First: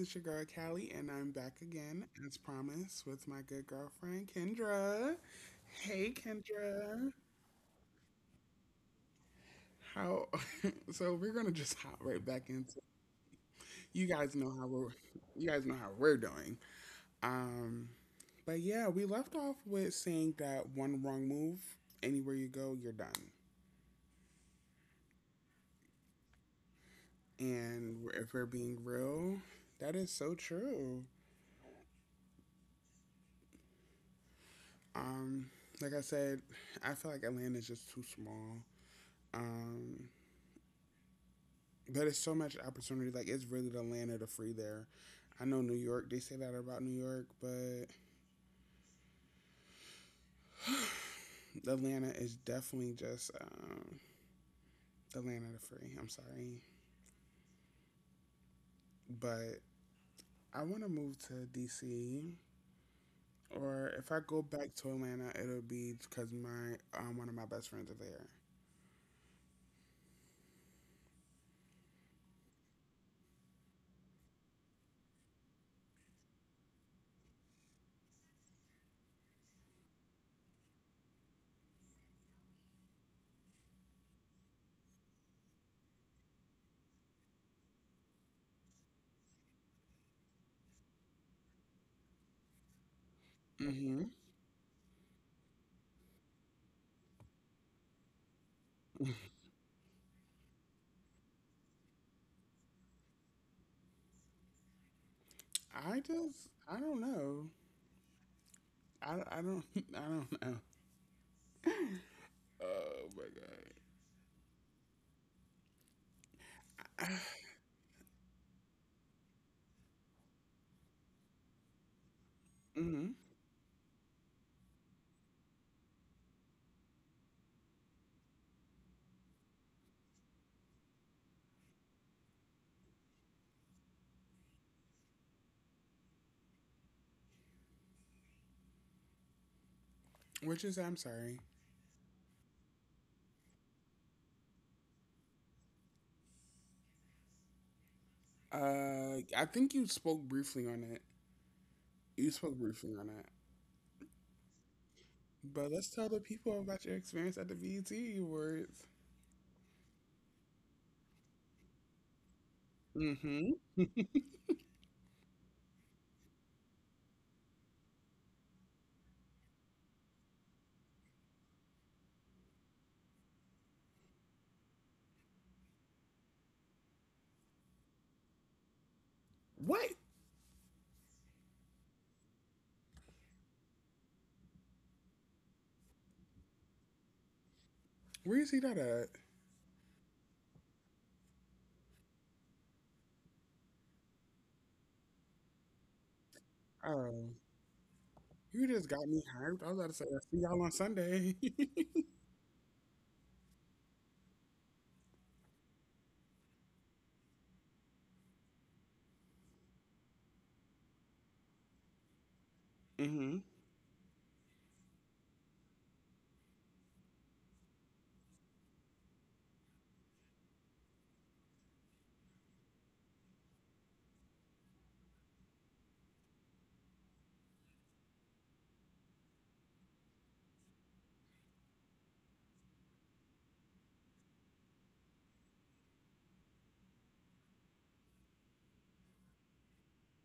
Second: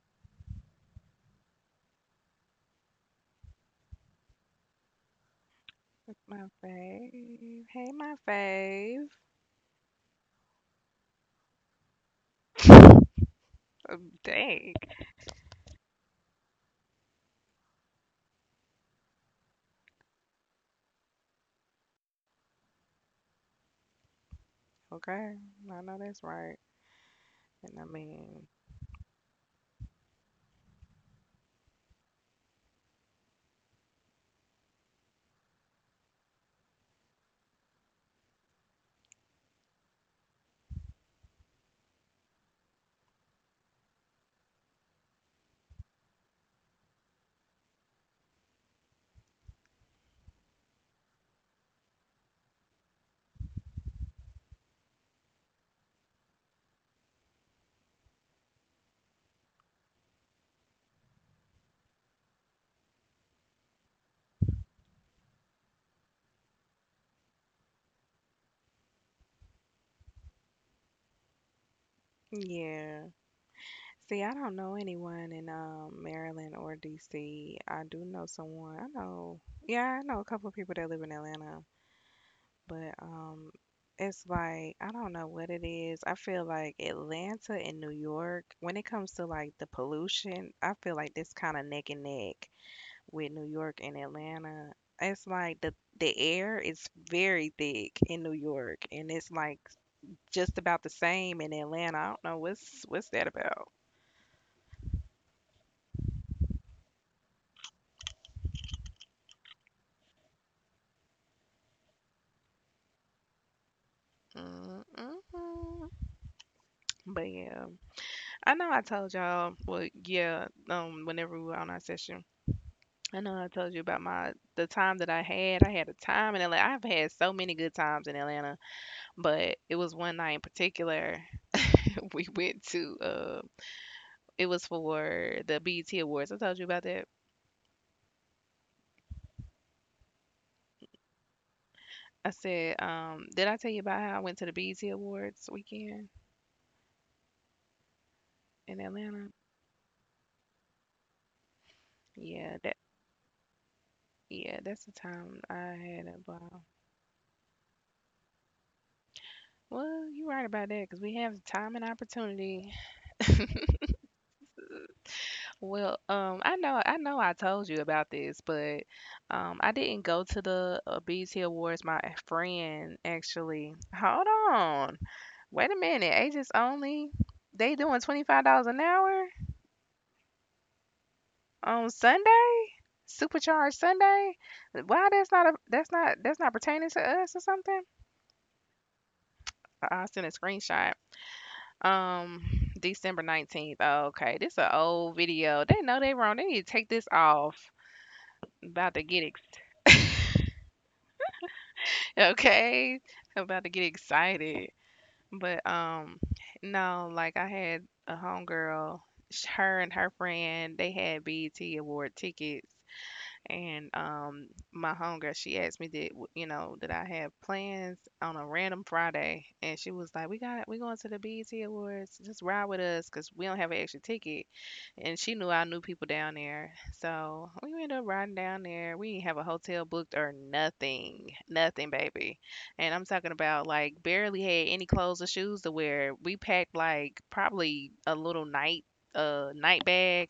it's your girl Callie, and I'm back again, as promised, with my good girlfriend Kendra. Hey that's my Kendra, fave. Hey, my fave. how? So we're gonna just hop right back into. You Um, guys know how dang. we're. You guys know how we're doing. Um, but yeah, we left off with saying that one wrong move, anywhere you go, you're done. Okay, I know that's right. And I And if mean, we're being real, that is so true. Um, like I said, I feel like Atlanta's just too small. Um, But it's so much opportunity. Like it's really the land of the free there. I know New York. They say that about New York, but Atlanta is definitely just the land of the free. I'm sorry, but I want to move to DC. Or if I go back to Atlanta, it'll be because my one of my best friends are there. yeah. See, I don't know anyone in Maryland or DC. I do know someone. I know. Yeah, I know a couple of people that live in Atlanta, but it's like I don't know what it is. I feel like Atlanta and New York, when it comes to like the pollution, I feel like this kind of neck and neck, with New York and Hmm Atlanta. It's like the air is very thick in New York, and it's like just about the same in Atlanta. I don't know what's that about. I don't know. I don't I don't know. Oh my Mm-mm. god. But yeah, I know I told y'all. Well, yeah, whenever we were on our session, I hmm know I told you about my the time that I had. I had a time in Atlanta. I've had so many good times in Atlanta, but it was one night in particular. We went to it was for the BET Awards. I told you about that. Which is I'm sorry. I said, did I tell you about how I went to the BET Awards weekend in Uh, Atlanta? I think you spoke briefly on it. You Yeah, spoke that briefly on it. yeah, that's the time I But let's had tell a the ball. people about your experience at the BET Awards. Well, you're right about that because we have time and opportunity. Mm-hmm. Well, I know I told you about this, but I didn't go to the BET Awards. My friend actually. Hold on, wait a minute. Ages only. They doing $25 an hour What? on Sunday, supercharged Sunday. Why that's not a that's not pertaining to us or something? Where you see that at? I sent a screenshot. Um, December 19th. Oh, okay, this is an old video. They know they wrong. They need to take this Oh, off. you About just to got get me ex- hyped. I was about to say, I see y'all on Sunday. Okay. About to get excited. But no, like I had a homegirl. Her and her friend they had BET award tickets Mm-hmm. and my homegirl, she asked me did w- you know did I have plans on a random Friday, and she was like, "We going to the BET Awards. Just ride with us, cause we don't have an extra ticket." And she knew I knew people down there, so we ended up riding down there. We didn't have a hotel booked or nothing, nothing, baby. And I'm talking about like barely had any clothes or shoes to wear. We packed like probably a little night bag,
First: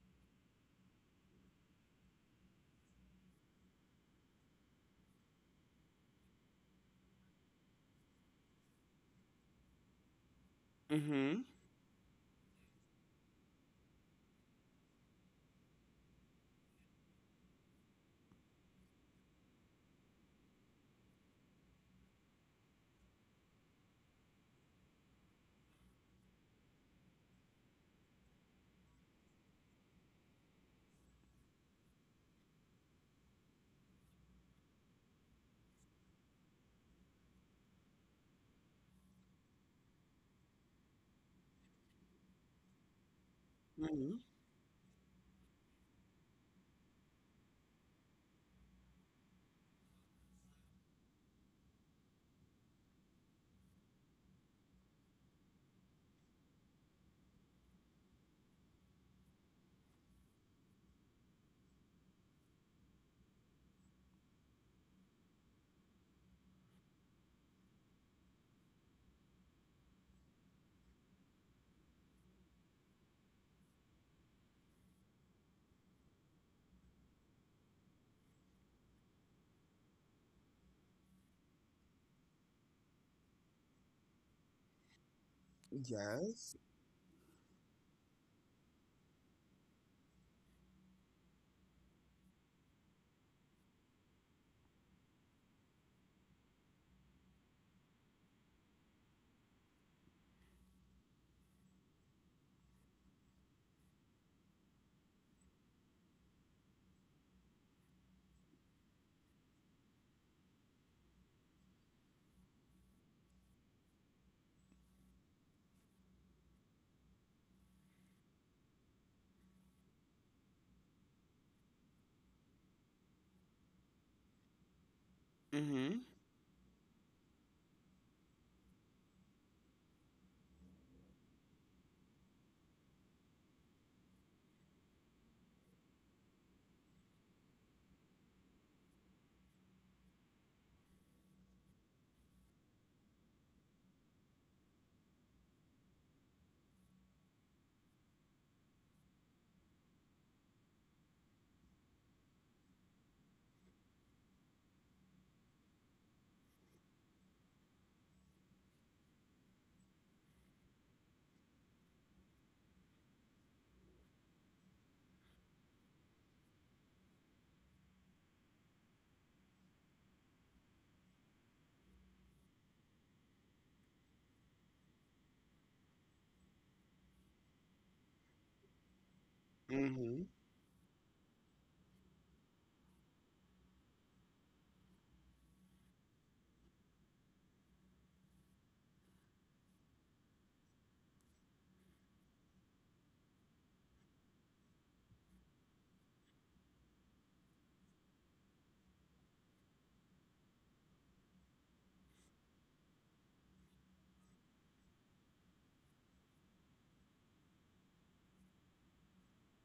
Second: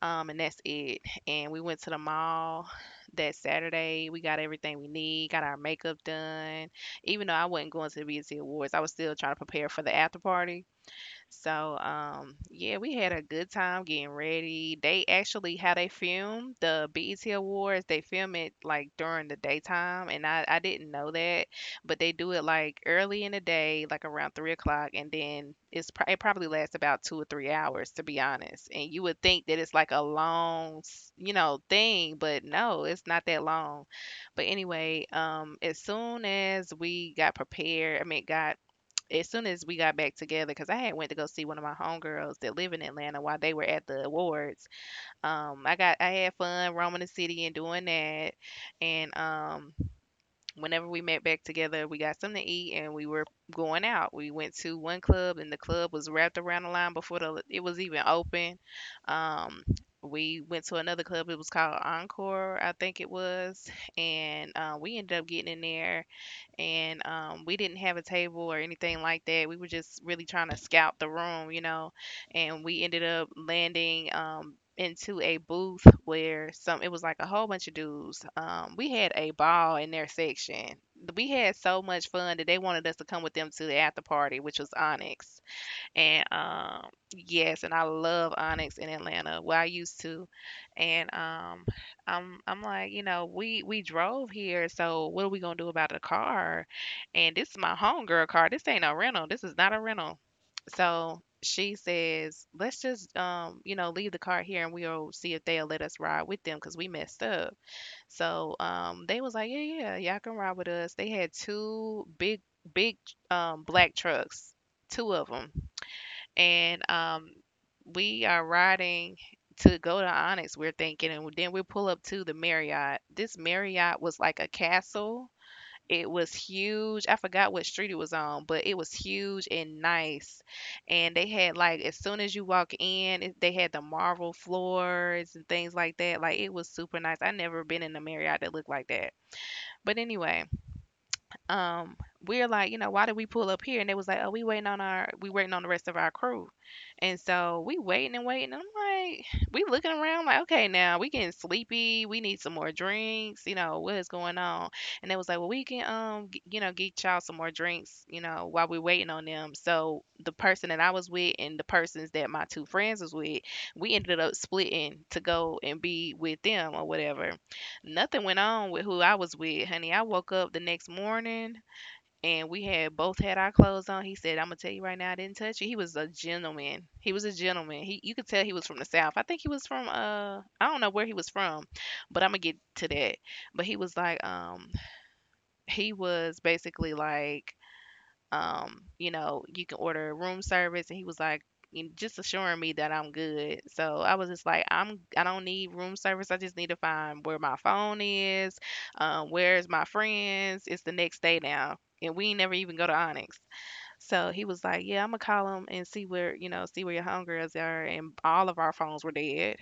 and that's it. And we went to the mall that Saturday. We got everything we need, got our makeup done. Even though I wasn't going to the BET Awards, I was still trying to prepare for the after party. Mm-hmm. So, yeah, we had a good time getting ready. They actually how they film the BET Awards, they film it like during the daytime, and I didn't know that, but they do it like early in the day, like around 3 o'clock, and then it probably lasts about 2 or 3 hours to be honest. And you would think that it's like a long thing, but no, it's not that long. But anyway, as soon as we got prepared, I mean, got as soon as we got back together, because I had went to go see one of my homegirls that live in Atlanta while they were at the Mm-hmm. awards. I had fun roaming the city and doing that, and whenever we met back together, we got something to eat and we were going out. We went to one club and the club was wrapped around the line before the it was even open. Um, we went to another club. It was called Encore, I think it was, and we ended up getting in there and we didn't have a table or anything like that. We were just really trying to scout the room, you know, and we ended up landing into a booth where some it was like a whole bunch of dudes. We had a ball in their section. We had so much fun that they wanted us to come with them to the after party, which was Onyx. And, Yes. Yes, and I love Onyx in Atlanta, well, I used to, and, I'm like, you know, "We drove here, so what are we gonna do about the car?" And this is my homegirl car, this ain't no rental, this is not a rental. So, she says, "Let's just, leave the car here, and we'll see if they'll let us ride with them 'cause we messed up." So, they was like, "Yeah, yeah, yeah, y'all can ride with us." They had two big, black trucks, two of 'em, and we are riding to go to Onyx. We're thinking, and then we pull up to the Marriott. This Marriott was like a castle. Mm-hmm. It was huge. I forgot what street it was on, but it was huge and nice. And they had like as soon as you walk in, they had the marble floors and things like that. Like it was super nice. I never been in a Marriott that looked like that. But anyway, um we're like, you know, why did we pull up here? And they was like, oh, we waiting on the rest of our crew. And so we waiting and waiting, and I'm like, we looking around like, okay, now we getting sleepy, we need some more drinks, you know, what is going on? And they was like, well, we can get y'all some more drinks you know while we waiting on them. So the person that I was with and the persons that my two friends was with, we ended up splitting to go and be with them or whatever. Nothing went on with who I was with, honey. I woke up the next morning and we had both had our clothes on. He said, "I'm gonna tell you right now, I didn't touch you." He was a gentleman. He was a gentleman. You could tell he was from the south. I think he was from Mm-hmm. I don't know where he was from, but I'm gonna get to that. But he was like, he was basically like, you can order room service. And he was like, just assuring me that I'm good. So I was just like, I don't need room service. I just need to find where my phone is, where's my friends. It's the next day now. And we ain't never even go to Onyx. So he was like, yeah, I'm gonna call him and see where your homegirls are. And all of our phones were dead.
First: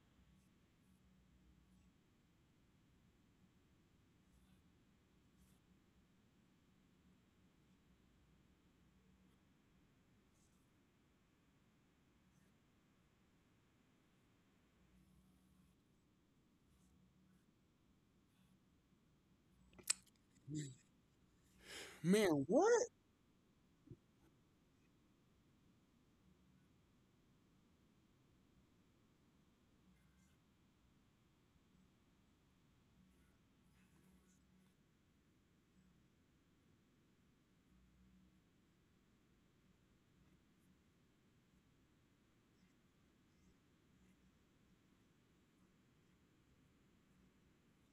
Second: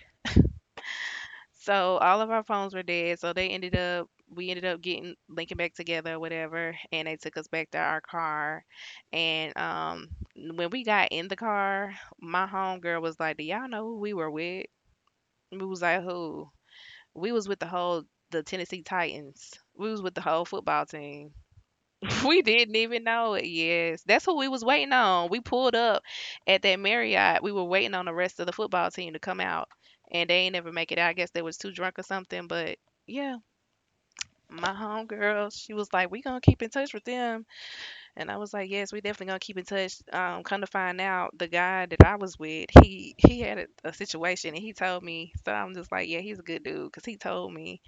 So all of our phones were dead. So they ended up we ended up getting linking back together, whatever, and they took us back to our car. And when we got in the car, my homegirl was like, "Do y'all know who we were with?" We was like, "Who?" We was with the whole the Tennessee Titans. We was with the whole football team. We Man, didn't what? even know it. Yes, that's who we was waiting on. We pulled up at that Marriott. We were waiting on the rest of the football team to come out, and they ain't never make it out. I guess they was too drunk or something. But yeah, my homegirl, she was like, "We gonna keep in touch with them," and I was like, "Yes, we definitely gonna keep in touch." Come to find out, the guy that I was with, he had a situation, and he told me. So I'm just like, "Yeah, he's a good dude," because he told me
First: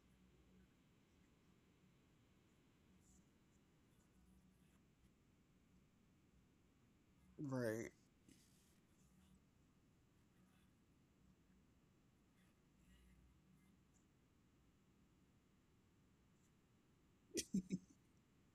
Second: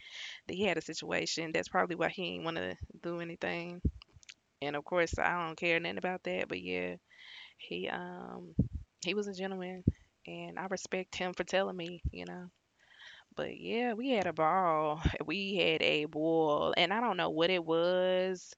that he had a situation. That's probably why he ain't wanna do anything. And of course, I don't care nothing about that. But yeah, he Right. um he was a gentleman, and I respect him for telling me, you know. But yeah, we had a ball. We had a ball, and I don't know what it was,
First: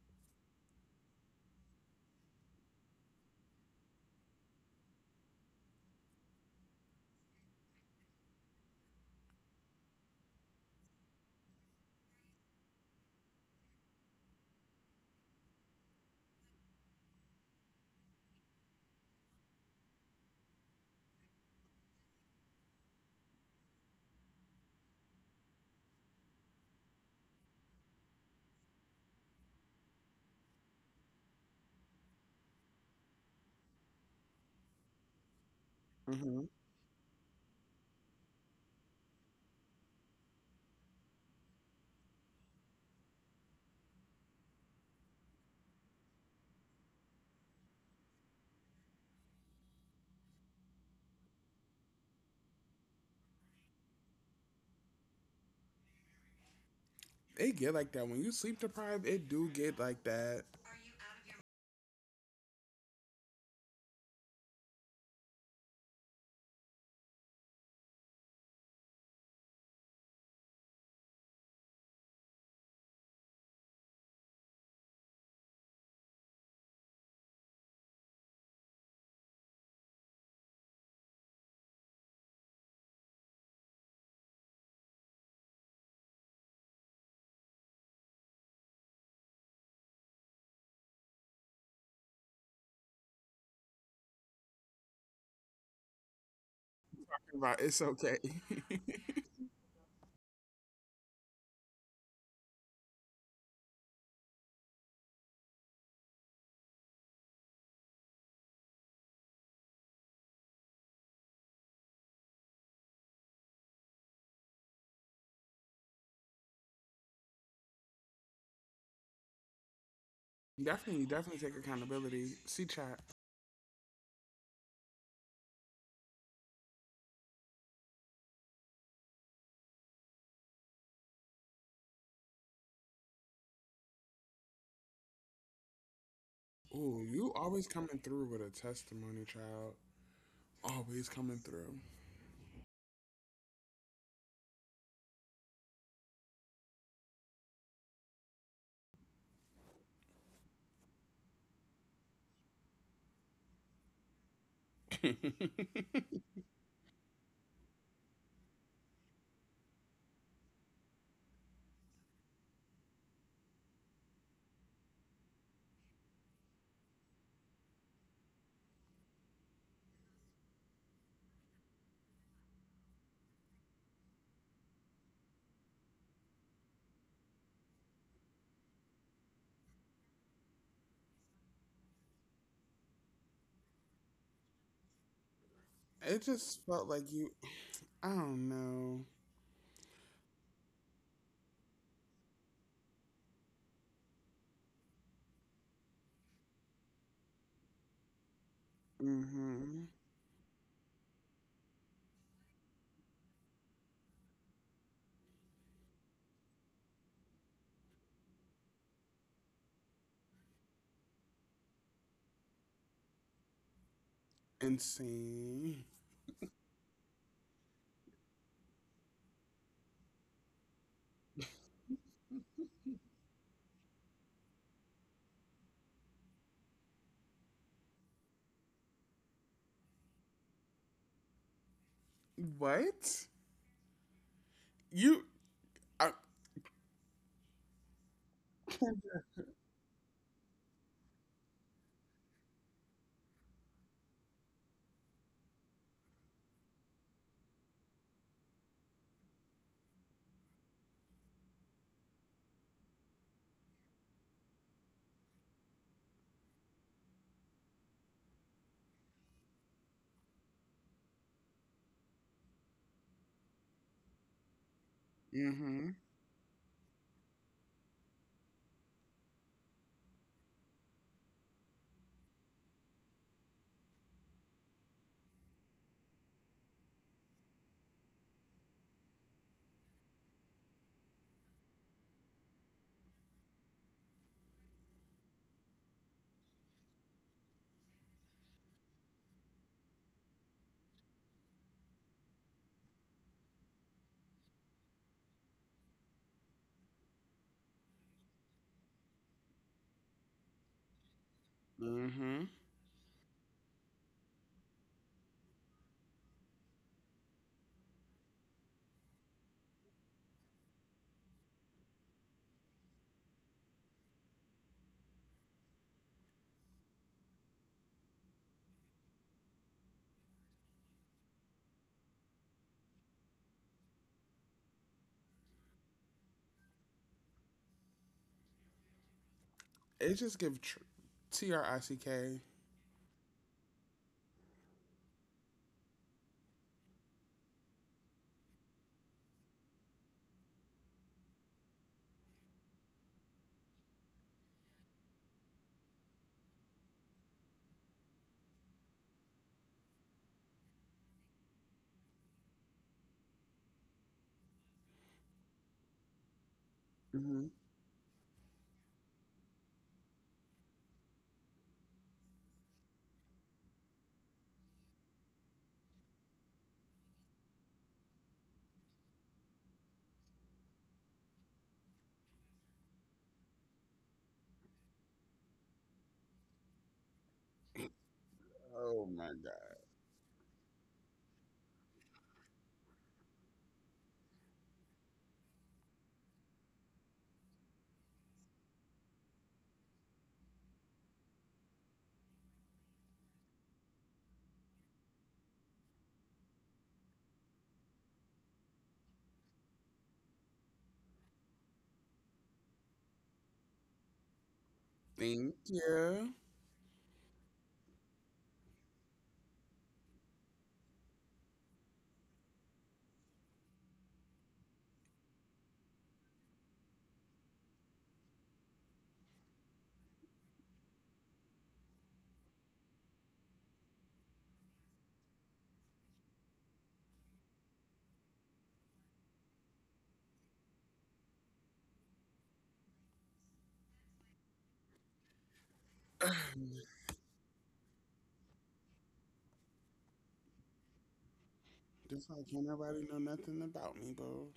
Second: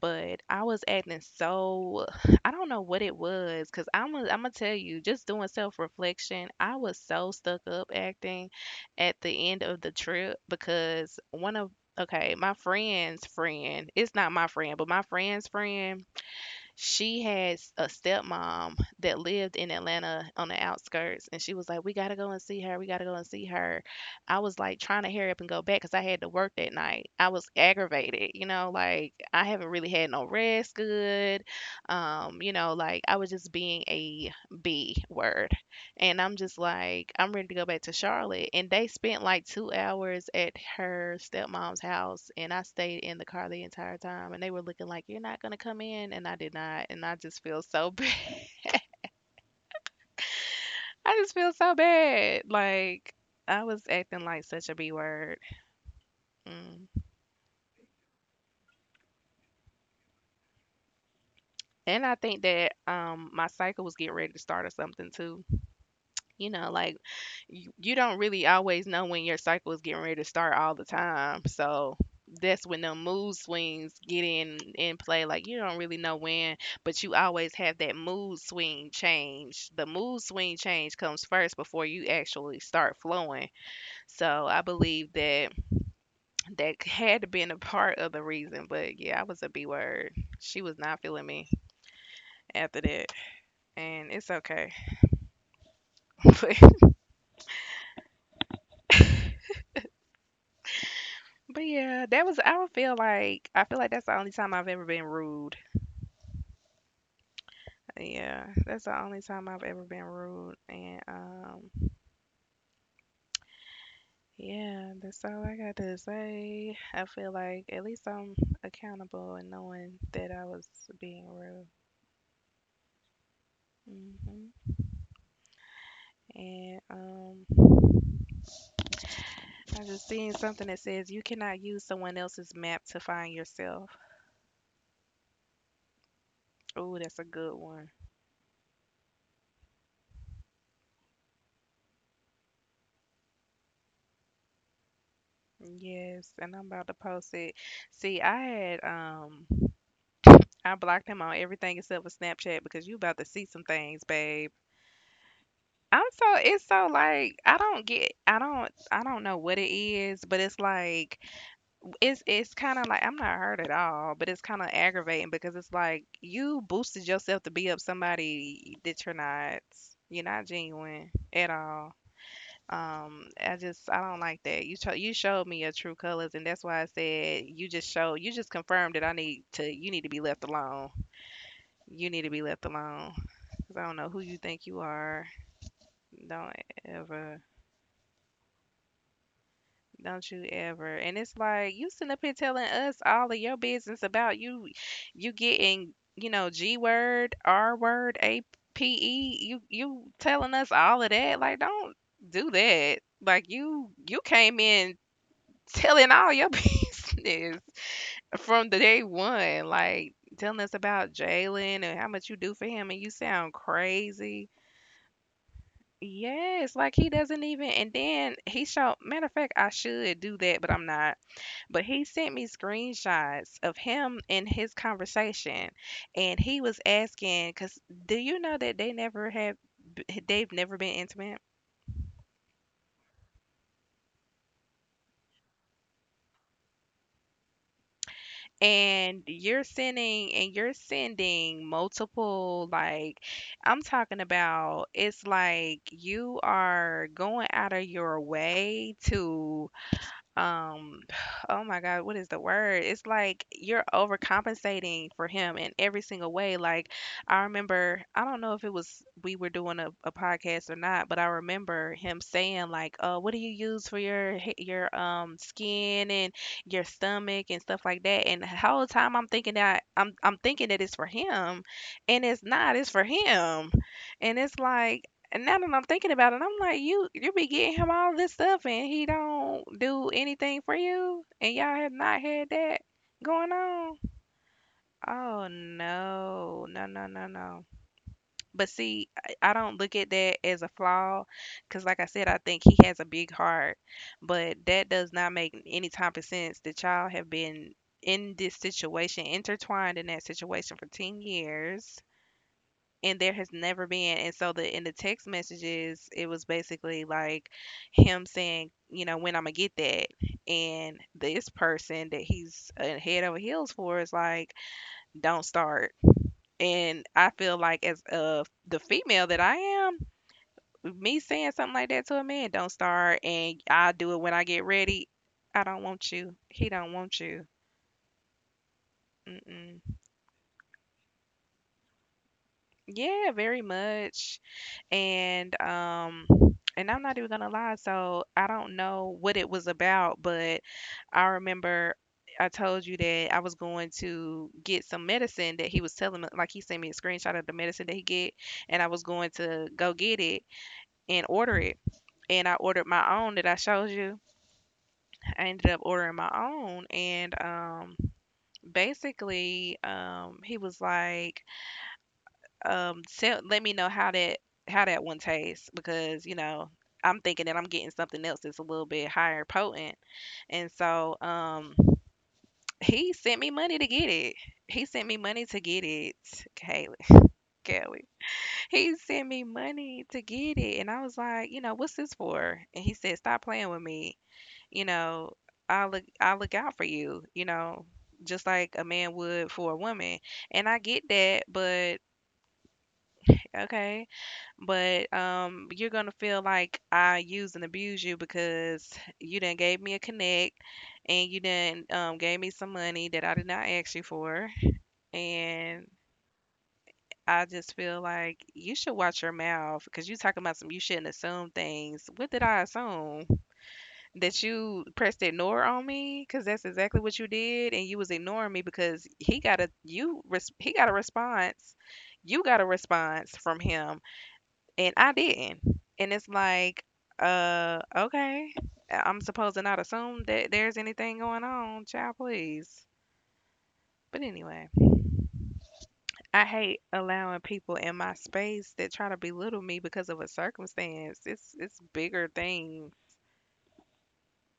but I was acting so I don't know what it was, cause I'm gonna tell you, just doing self reflection, I was so stuck up acting at the end of the trip because one of okay, my friend's friend, it's not my friend, but my friend's friend, she had a stepmom that lived in Atlanta on the outskirts, and she was like, "We gotta go and see her. We gotta go and see her." I was like trying to hurry up and go back because I had to work that night. I was aggravated, you know, like I haven't really had no rest good. Like I was just being a B word. And I'm Mm-hmm. just like, I'm ready to go back to Charlotte. And they spent like 2 hours at her stepmom's house, and I stayed in the car the entire time. And they were looking like, "You're not gonna come in," and I did not. And I just feel so bad. I just feel so bad. Like I was acting like such a B word. Mm. It get like that when you sleep deprived. It do get like that. And I think that my cycle was getting ready to start or something too. You know, like you don't really always know when your cycle is getting ready to start all the time. So that's when the mood swings get in play. Like you don't really know when, but you always have that mood swing change. The mood swing change comes first before you actually start flowing. So I believe that that had to been a part of the reason. But yeah, I was a B word. She was not feeling me after that, and it's okay. But But it's okay. but yeah, that was I don't feel like I feel like that's the only time I've ever been rude. Yeah, that's the only time I've ever been rude. And yeah, that's all I got to say. I feel like at least I'm accountable and knowing that I was Definitely, being definitely take rude. accountability. See, chat. hmm And I just seen something that says you cannot use someone else's map to find yourself. Ooh, Ooh, that's a you good always one. coming through with a testimony, child. Always coming through. Yes, and I'm about to post it. See, I had I blocked him on everything except for Snapchat because you about to see some things, babe. I'm so it's so like I don't know what it is, but it's kind of like I'm not hurt at all, but it's kind of aggravating because it's like you boosted yourself to be up somebody that you're not. You're not genuine at all. I don't like that. You showed me your true colors, and that's why I said you just confirmed that I need to you need to be left alone. You need to be left alone. 'Cause I don't know who you think you are. It Don't just felt like you. ever. I don't know. Don't you ever. And it's like you sitting up here telling us all of your business about you getting, you know, G word, R word, APE. Mm-hmm. You telling us all of that. Like don't do that. Like you came in telling all your business from the day one. Like telling us about Jalen and how much you do for him and you sound crazy. Insane. Yes, like he doesn't even and then he showed matter of fact I should do that, but I'm not but he sent me screenshots of him and his conversation, and he was asking, "Cause do you know that they never have, they've never been intimate?" What? You. I, And you're sending multiple, like, I'm talking about, it's like you are going out of your way to um oh my god, what is the word? It's like you're overcompensating for him in every single way. Like I remember, I don't know if it was we were doing a podcast or not, but I remember him saying like what do you use for your mm-hmm. skin and your stomach and stuff like that, and the whole time I'm thinking that I'm thinking that it's for him, and it's not, it's for him. And it's like, and now that I'm thinking about it, I'm like, you be getting him all this stuff and he don't do anything for you, and y'all have not had that going on. Oh no, no, no, no, no. But see, I don't look at that as a flaw, because like I said, I think he has a big heart. But that does not make any type of sense that y'all have been in this situation, intertwined in that situation for 10 years Mm-hmm. and there has never been. And so the in the text messages, it was basically like him saying, you know, when I'm gonna get that, and this person that he's head over heels for is like, don't start. And I feel like as the female that I am, me saying something like that to a man, don't start and I'll do it when I get ready, I don't want you, he don't want you. Mm-mm. It just give TRICK. Yeah, very much. And um and I'm not even gonna lie, so I don't know what it was about, but I remember I told you that I was going to get some medicine that he was telling me, like he sent me a screenshot of the medicine that he get, and I was going to go get it and order it. And I ordered my own that I showed you. I ended up ordering my own, and Mm-hmm. He was like, tell let me know how that one tastes, because you know I'm thinking that I'm getting something else that's a little bit higher potent. And so he sent me money to get it. He sent me money to get it. Kaylee. Kelly. He Oh sent my me god. money to get it. And I was like, you know, what's this for? And he said, stop playing with me. You know, I'll look out for you, you know, just like a man would for a woman. And I get that, but okay, but you're gonna feel like I use and abuse you because you done gave me a connect and you done gave me some money that I did not ask you for, Thank and you. I just feel like you should watch your mouth because you talking about some, you shouldn't assume things. What did I assume? That you pressed ignore on me? Because that's exactly what you did, and you was ignoring me because he got a he got a response, you got a response from him and I didn't. And it's like, okay, I- am supposed to not assume that there's anything going on, child, please. But anyway, I hate allowing people in my space that try to belittle me because of a circumstance. It's bigger Just like can't thing. nobody know nothing about me, boo.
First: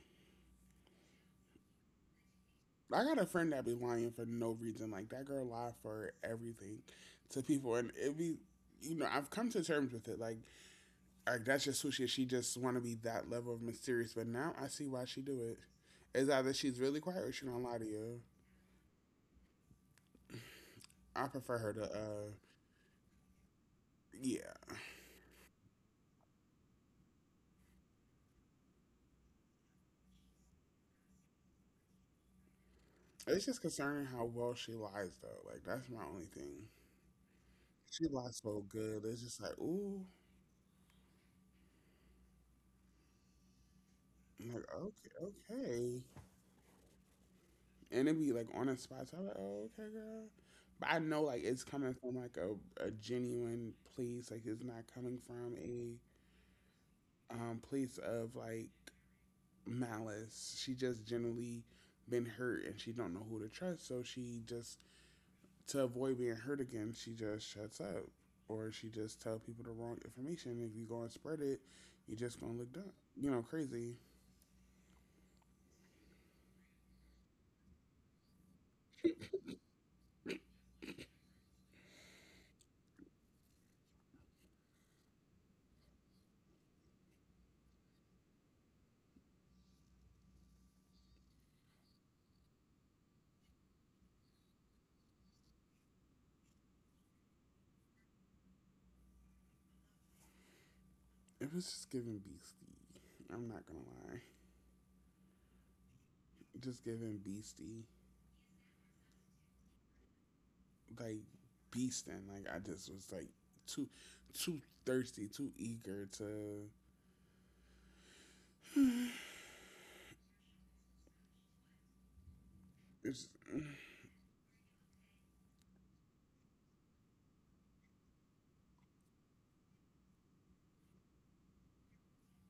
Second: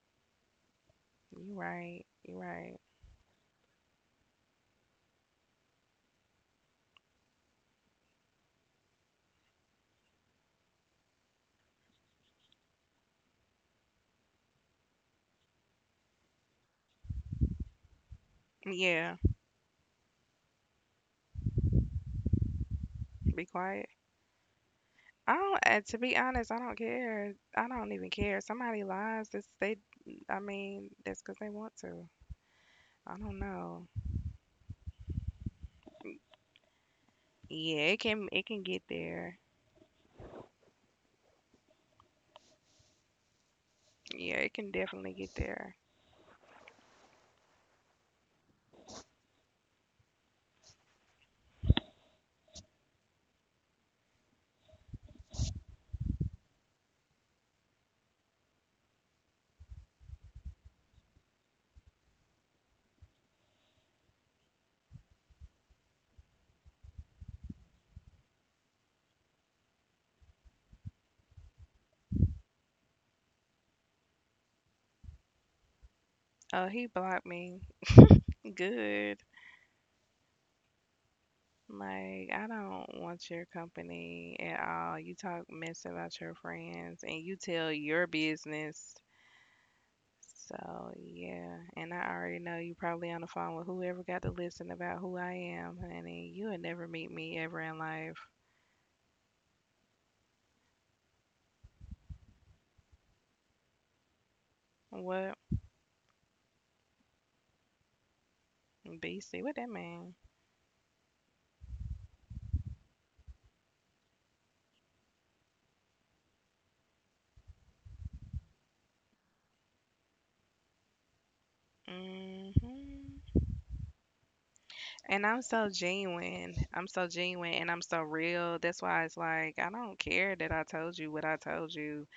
You right, you right. I got a friend that be lying for no reason. Like that girl lied for everything to people, and it be you know I've come to terms with it. Like that's just who she is. She just want to be that level of mysterious. But now I see why she do it. It's either she's really quiet or she don't lie to you. Yeah, I prefer her to be quiet. yeah. I don't. To be honest, I don't care. I don't even care. Somebody lies. This they. I mean, that's because they want to. I don't It's just know. concerning how well she lies though. Like that's my only thing. Yeah, She lies it so can get good. It's just there. like ooh. Yeah, I'm like it can okay, definitely get there. okay. And it be like on a spot. So I'm like, oh, okay, girl. But I know like it's coming from like a genuine place. Like it's not coming from a place of like malice. She just generally been hurt and she don't know who to trust. So she just to avoid being hurt again, she just shuts up or she just tell people the wrong information. If you go and spread it, you're just gonna look dumb. You know, crazy. Oh, he blocked me. Good. Like, I don't want your company at all. You talk mess about your friends and you tell your business. So, yeah. And I already know you probably on the phone with whoever got to listen about who I am, honey. You would never meet me ever in life. It was just giving beastie. I'm not gonna lie, What? just giving beastie. Beastie. What that mean? Like beasting. Like I just was like too too thirsty, too eager to. Mm It's, hmm. And I'm so genuine. I'm so genuine and I'm so real. That's why it's like, I don't care that I told you what I told you.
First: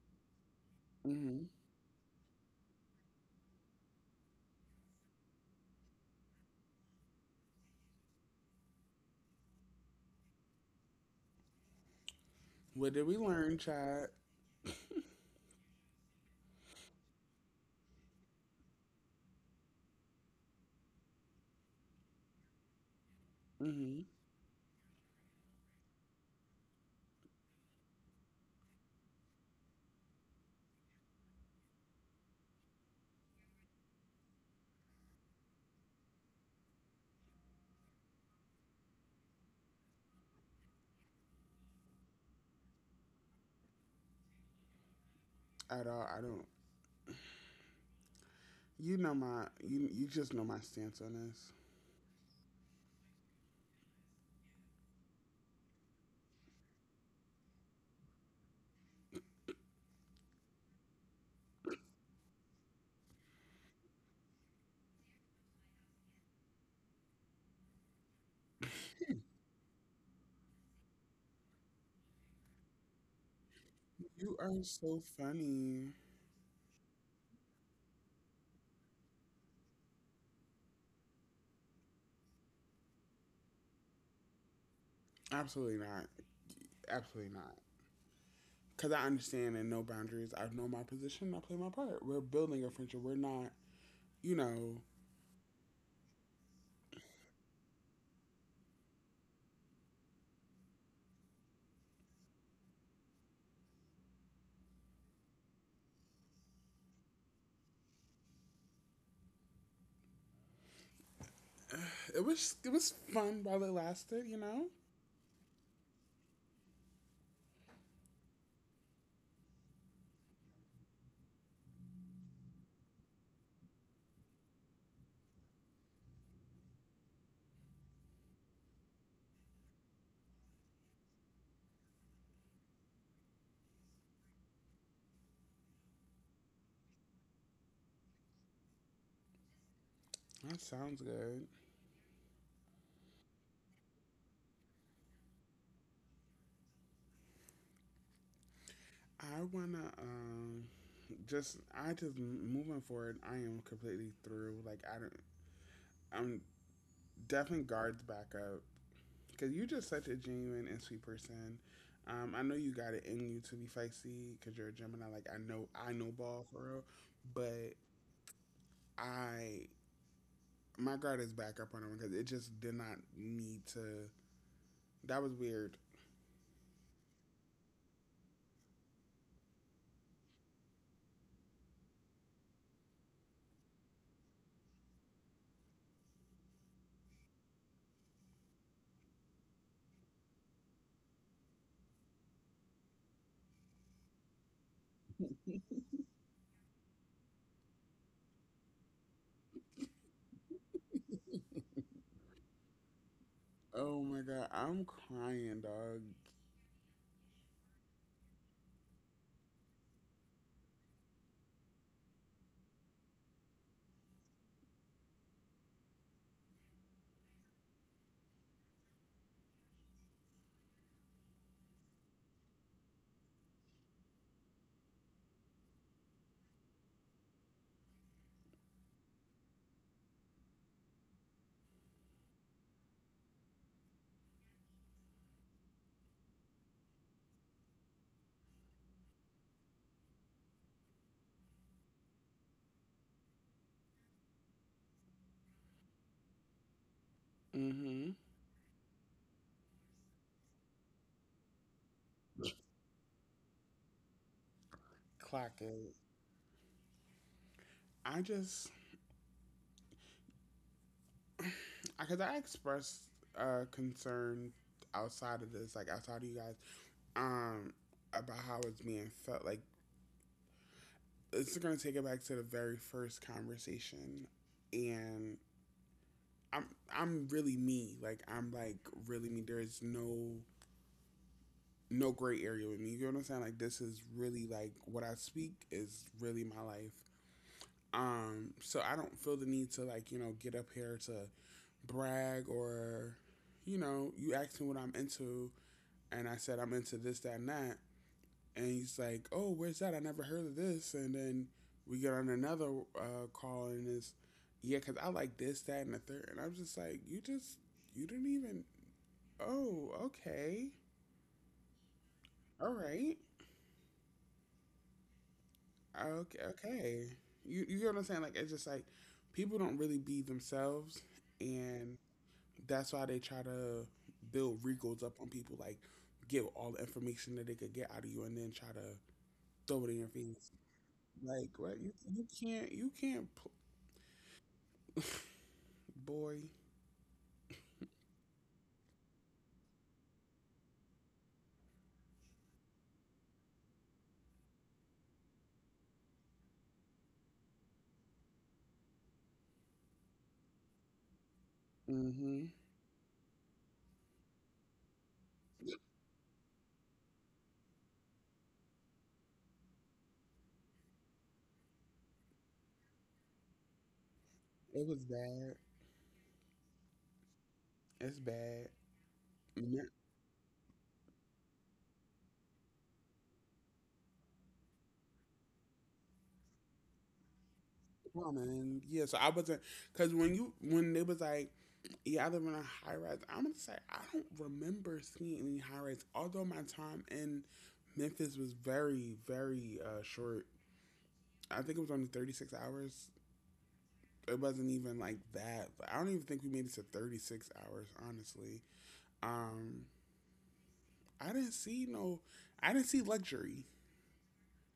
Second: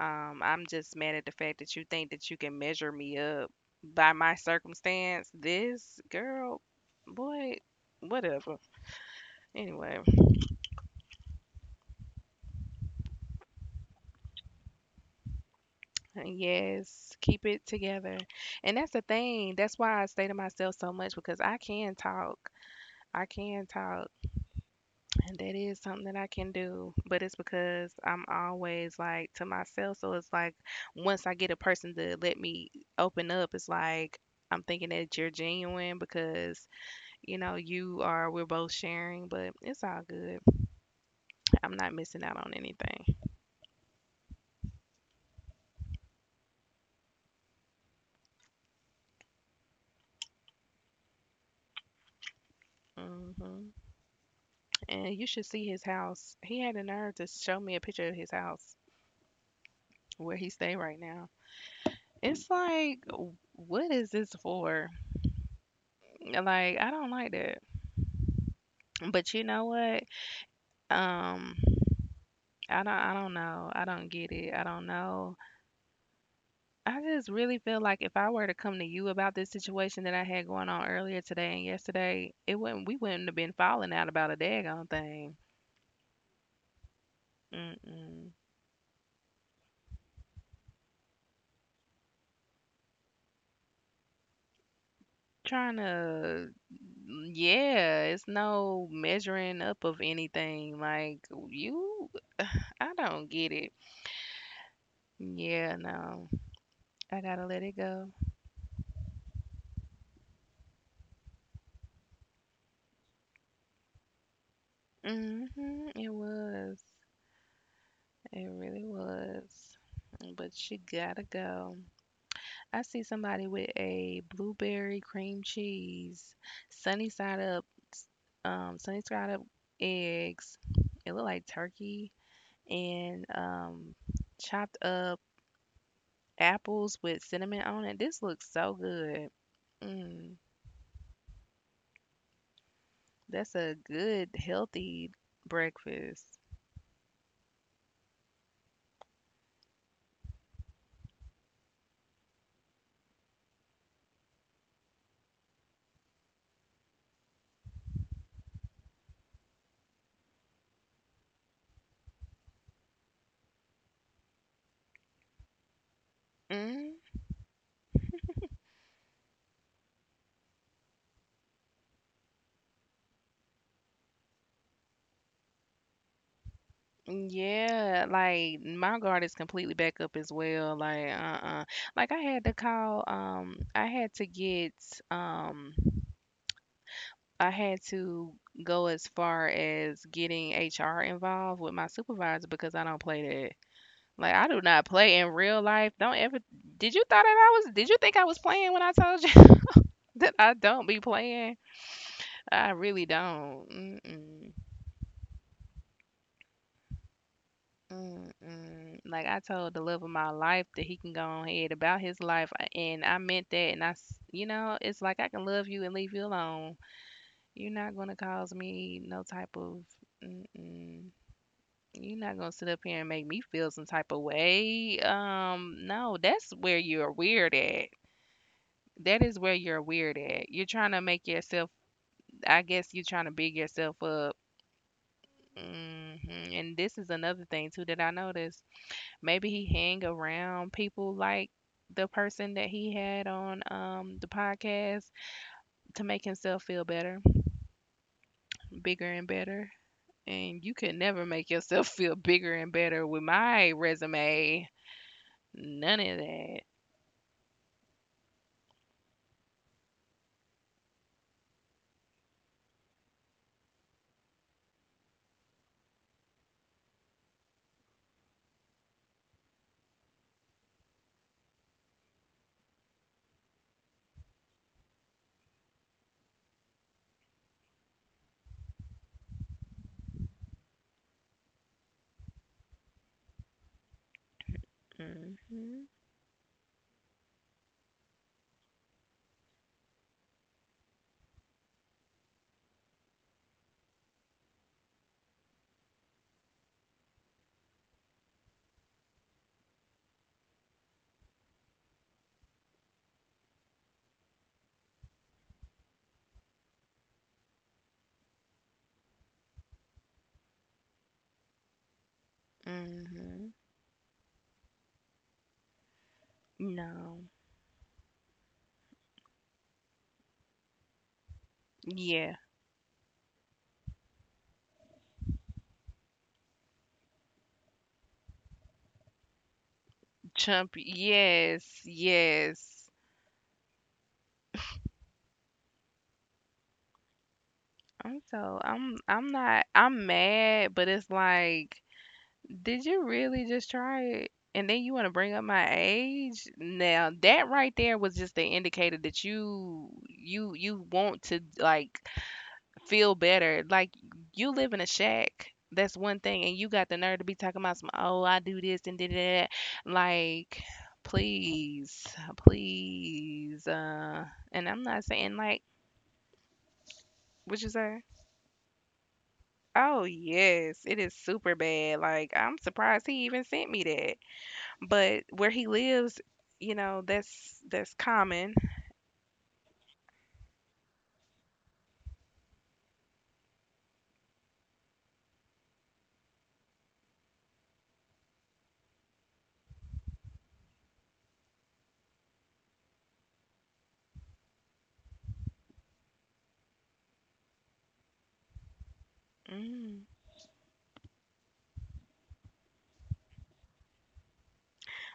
I'm just mad at the mm-hmm. fact that you think that you can measure me up by my circumstance. This girl, boy, whatever. Anyway, What did we learn, Chad? yes, keep it together. And that's the thing. That's why I say to myself so much because I can talk. I can talk. Mm-hmm. And that is something that I can do, but it's because I'm always like to myself. So it's like once I get a person to let me open up, it's like I'm thinking that you're genuine because you know you are. We're both sharing, but it's all good. I'm not missing out on anything. At all? I don't. You know my. You just know my stance on this. Hmm. And you should see his house. He had the nerve to show me a picture of his house where he stay right now. It's like, what is this for? Like I don't like that. But you know what? Um, I don't know. I don't get it. I You don't are know. so funny. I just really feel like if I were to come to you about this situation that I had going on earlier today and yesterday, it wouldn't we wouldn't have been falling out about a daggone thing. Absolutely not. Absolutely not. Mm-mm. Because I understand and know boundaries. I know my position. I play my part. We're building a friendship. We're not. You know. Trying to, yeah, it's no measuring up of anything. Like you, I don't get it. Yeah, no, I gotta let it go. It was fun while it lasted. You know. Hmm, it was. It really was. But she gotta go. I see somebody with a blueberry cream cheese, sunny side up, um, sunny side up eggs. It looked like turkey and chopped up apples with cinnamon on it. This looks so good. Mm, That sounds good. that's a good, healthy breakfast. I wanna just I just moving forward. I am completely through. Like I don't. I'm definitely guards back up because you're just such a genuine and sweet person. I know you got it in you to be feisty because you're a Gemini. Like I know ball Mm. for real, but I my guard is back up on that one because it just did not need to. That was weird. Yeah, like my guard is completely back up as well. Like, uh-uh. Like I had to call, I had to get, um, I had to go as far as getting HR involved with my supervisor because I don't play that. Like I do not play in real life. Don't ever, did you think I was playing when I told you that I don't be playing? I really don't. Oh Mm-mm. my god, I'm crying, dog. Mm-mm. Like I told the love of my life that he can go on ahead about his life, and I meant that. And I, s- you know, it's like I can love you and leave you alone. You're not gonna cause me no type of. Mm-mm. You're not gonna sit up here and make me feel some type of way. No, that's where you're weird at. That is where you're weird at. You're trying to make yourself. I guess you're trying to big yourself up. hmm And this is another thing too that I noticed. Maybe he hang around people like the person that he had on the podcast to make himself feel better, Mm-hmm. bigger and better. And you could never make yourself feel bigger and better with my resume. Clock None of it. that. I just because I expressed concern outside of this, like outside of you guys, um, about how it's being felt. Like it's going to take it back to the very first conversation, and I'm I'm really me. Like I'm like really me. There's no gray area with me. You know what I'm saying? Like this is really like what I Mhm. speak is really my life. So I don't feel the need to like you know get up here to brag or you know you ask me what I'm into and I said I'm into this, that, and that. And he's like, "Oh, where's that? I never heard of this." And then we get on another call, and it's yeah, because I like this, that, and the third. And I'm just like, you just you didn't even. Oh, okay, all right, Mhm. okay, No. okay. You get what I'm saying? Like it's just like people don't really be themselves, and Yeah. that's why they try to build regals up on people, like give all the information that they could get out of you, and then try to throw it in your Chump. face. Yes. Like, right? You Yes. can't, you can't, pl- boy. I'm not I'm mad, but it's like, did you really just try it? And then you want to bring up my age? Now that right there was just the indicator that you want to like Hmm feel better. Like you live in a shack. That's one thing, and you got the nerve to be talking about some, oh, I do this and did that. Like, please, please. And I'm not It saying was like bad. what you say. It's bad. Oh Yeah, yes, it is super bad. Like I'm surprised he even sent me that. But where he lives, you know, that's common. come on, man. Yeah. So I wasn't, cause when you, when they was like, yeah, I live in a high rise. I'm gonna say I don't remember seeing any high rise. Although my time in Memphis was very, very short. I think it was only 36 hours. It wasn't even like that. I don't even think we made it to 36 hours, honestly. Mm. Um, I didn't see no, I didn't see luxury.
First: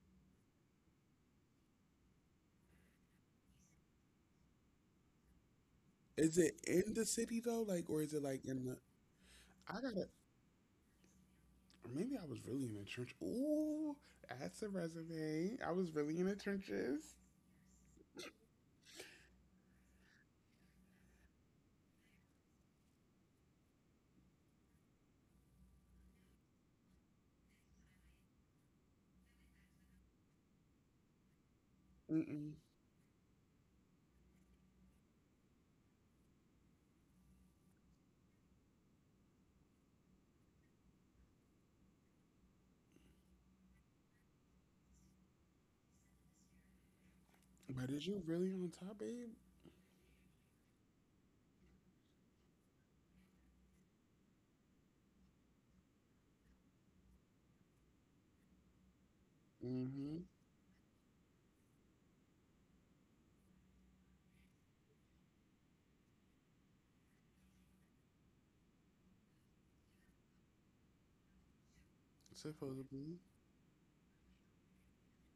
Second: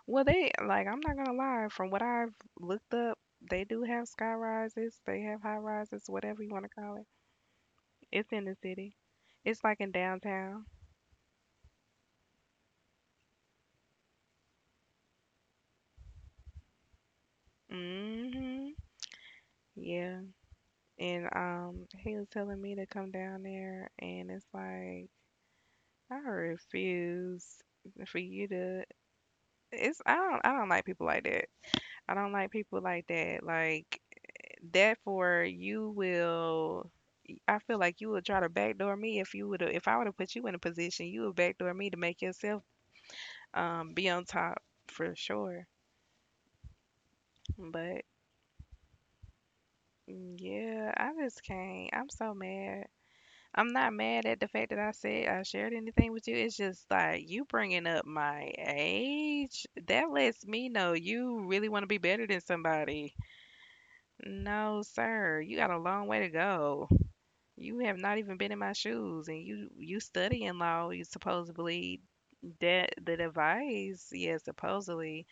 Well, they, like, I'm not gonna lie. From what I've looked up, they do have sky rises. They have high rises, Is whatever you it want to in call the it. city though, like, or is it It's like in the in the? city. It's I like in gotta. downtown. Maybe I was really in the trench. Ooh, that's a resume. I was really in the trenches. hmm Yeah. And he was telling me to come down there, and it's like I refuse for you to. It's I don't like people like that. I don't Mm-mm. like people like that. Like, therefore, you will. I feel like you would try to backdoor me if you would. If I would have put you in a position, you would backdoor me to make yourself be on top for sure. But is But you really on top, babe? Yeah, I just can't. I'm so mad. I'm not mad at the fact that I said I shared anything with you. It's just like you bringing up my age. That Mm-hmm. lets me know you really want to be better than somebody. No, sir. You got a long way to go. You have not even been in my shoes, and you study in law. You supposedly Supposedly. that advice, yeah, supposedly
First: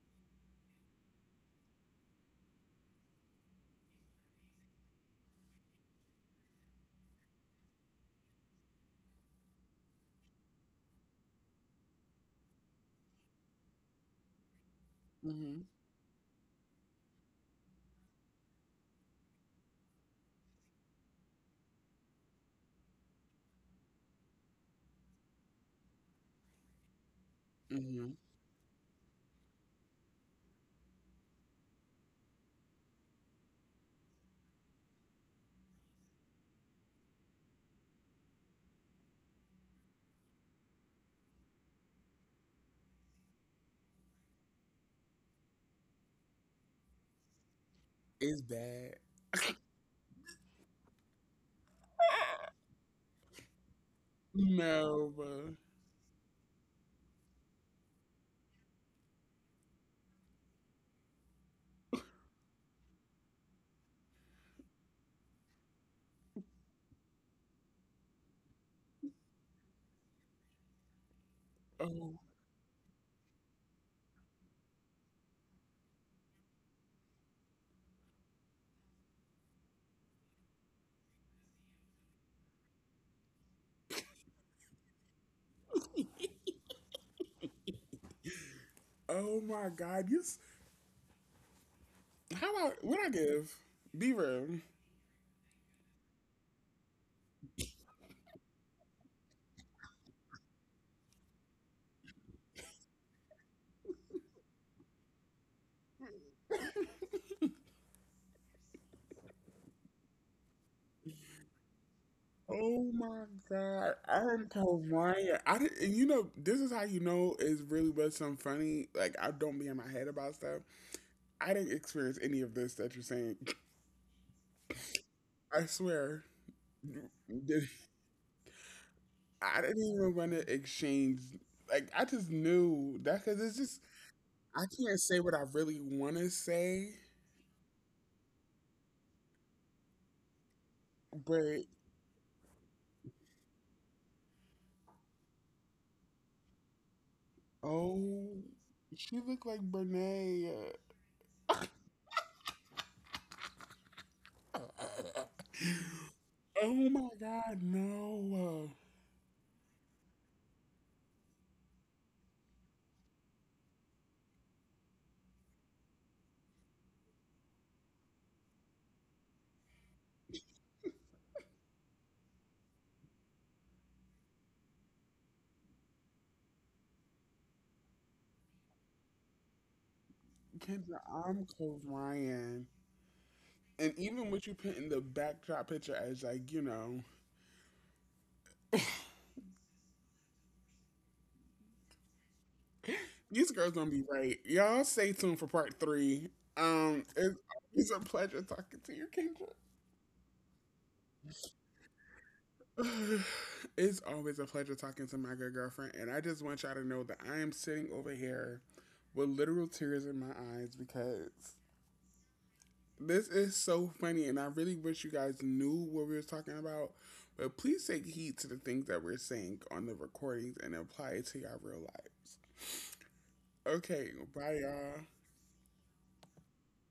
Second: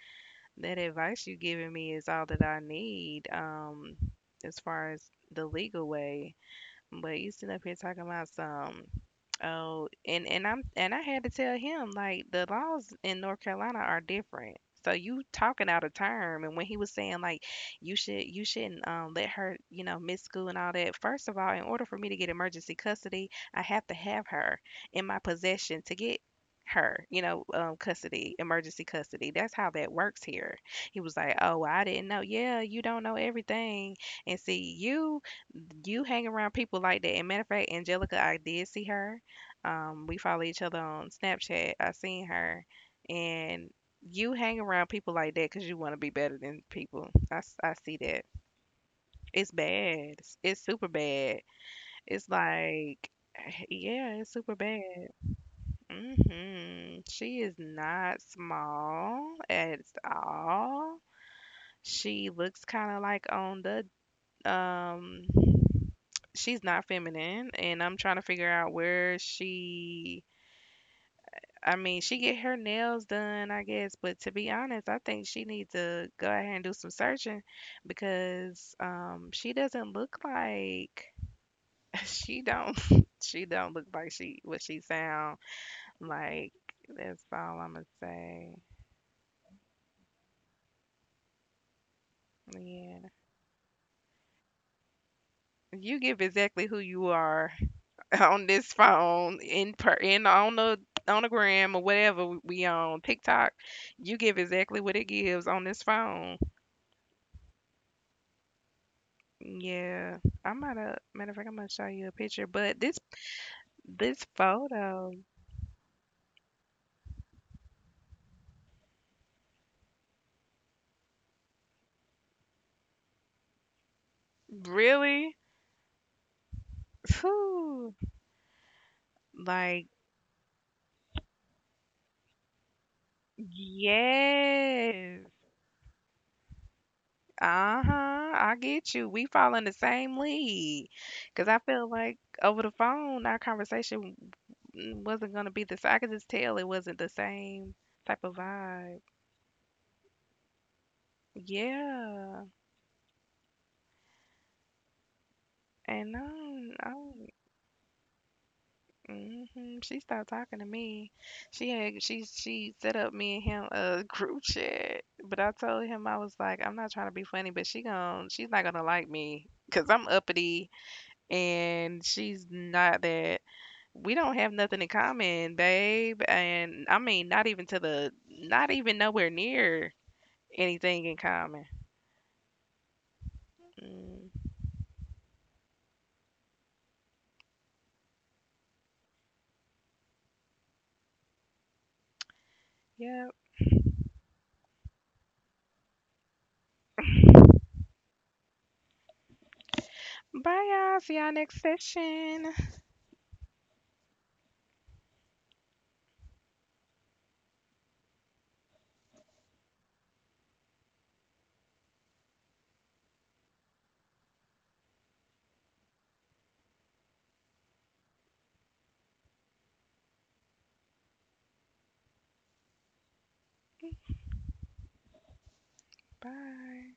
that advice you giving me is all that I need. As far as the legal way, but you sitting up here talking about some. Oh, and I'm, and I had to tell him like the laws in North Carolina are different. So you Mm-hmm. talking out of term, and when he was saying like you shouldn't, let her, you know, miss school and all that. First of all, in order for me to get emergency custody, I have to have her in my possession to get her, you know, Mm-hmm. custody emergency custody. That's how that works here. He was like, oh, I didn't know. Yeah, you don't know everything, and see you hang around people like that. And matter of fact, Angelica, I did see her. We follow each other on Snapchat. I seen her, and you hang around people like that because you want to be better than people. I see that. It's bad. It's bad. It's super bad. It's like, yeah, it's super bad. No, bro. She is not small at all. She looks kind of like on the um she's not feminine, and I'm trying to figure out where she, I mean, Oh, she get her nails done, I guess, but to be honest, I think she needs to go ahead and do some searching, because she doesn't look like, she don't she don't look like she what she sound like. That's all I'm gonna say. oh my God. You. S- How about what Yeah, I give? Be real. you give exactly who you are on this phone, in per in on the, on the gram, or whatever, we on TikTok, you give exactly what it gives on this phone. Yeah, I might have. Matter of fact, I'm gonna show you a picture, but Oh my God. this I'm didn't photo Mariah. I didn't, and you know, this is how you know it's really was some funny. Like, I don't be in my head about stuff. I didn't experience any of this that you're saying. really, I swear. Did- whew, I didn't like even want to exchange. Like, I just knew that because it's just, I can't yes. say what I really want to say, Uh-huh. I get you. We fall in the same cause I but feel like over the phone, our conversation wasn't gonna be the same. I could just tell it wasn't the same type of oh, vibe. she looked like Brene. Yeah. And Oh my God, no. mm-hmm, she stopped talking to me. She had she set up me and him a group chat, but I told him, I was like, I'm not trying to be funny, but she's not gonna like me, because 'cause I'm uppity and she's not that. We don't have nothing in common, babe. And I mean, not even to the, not even nowhere near Kendra, anything in I'm common. Cold Ryan. And Mm, even what you put in the backdrop picture as like, you know, yep. these girls gonna be right. Y'all stay tuned for part 3. It's always a pleasure talking to you, Bye, y'all. See y'all next session. Kendra. it's always a pleasure talking to my good girlfriend, and I just want y'all to know that I am sitting over here with literal tears in my eyes because this is so funny, and I really wish you guys knew what we were talking about. But please take heed to the things that we're saying on the recordings and apply it to your real lives. Okay, bye, y'all. Bye.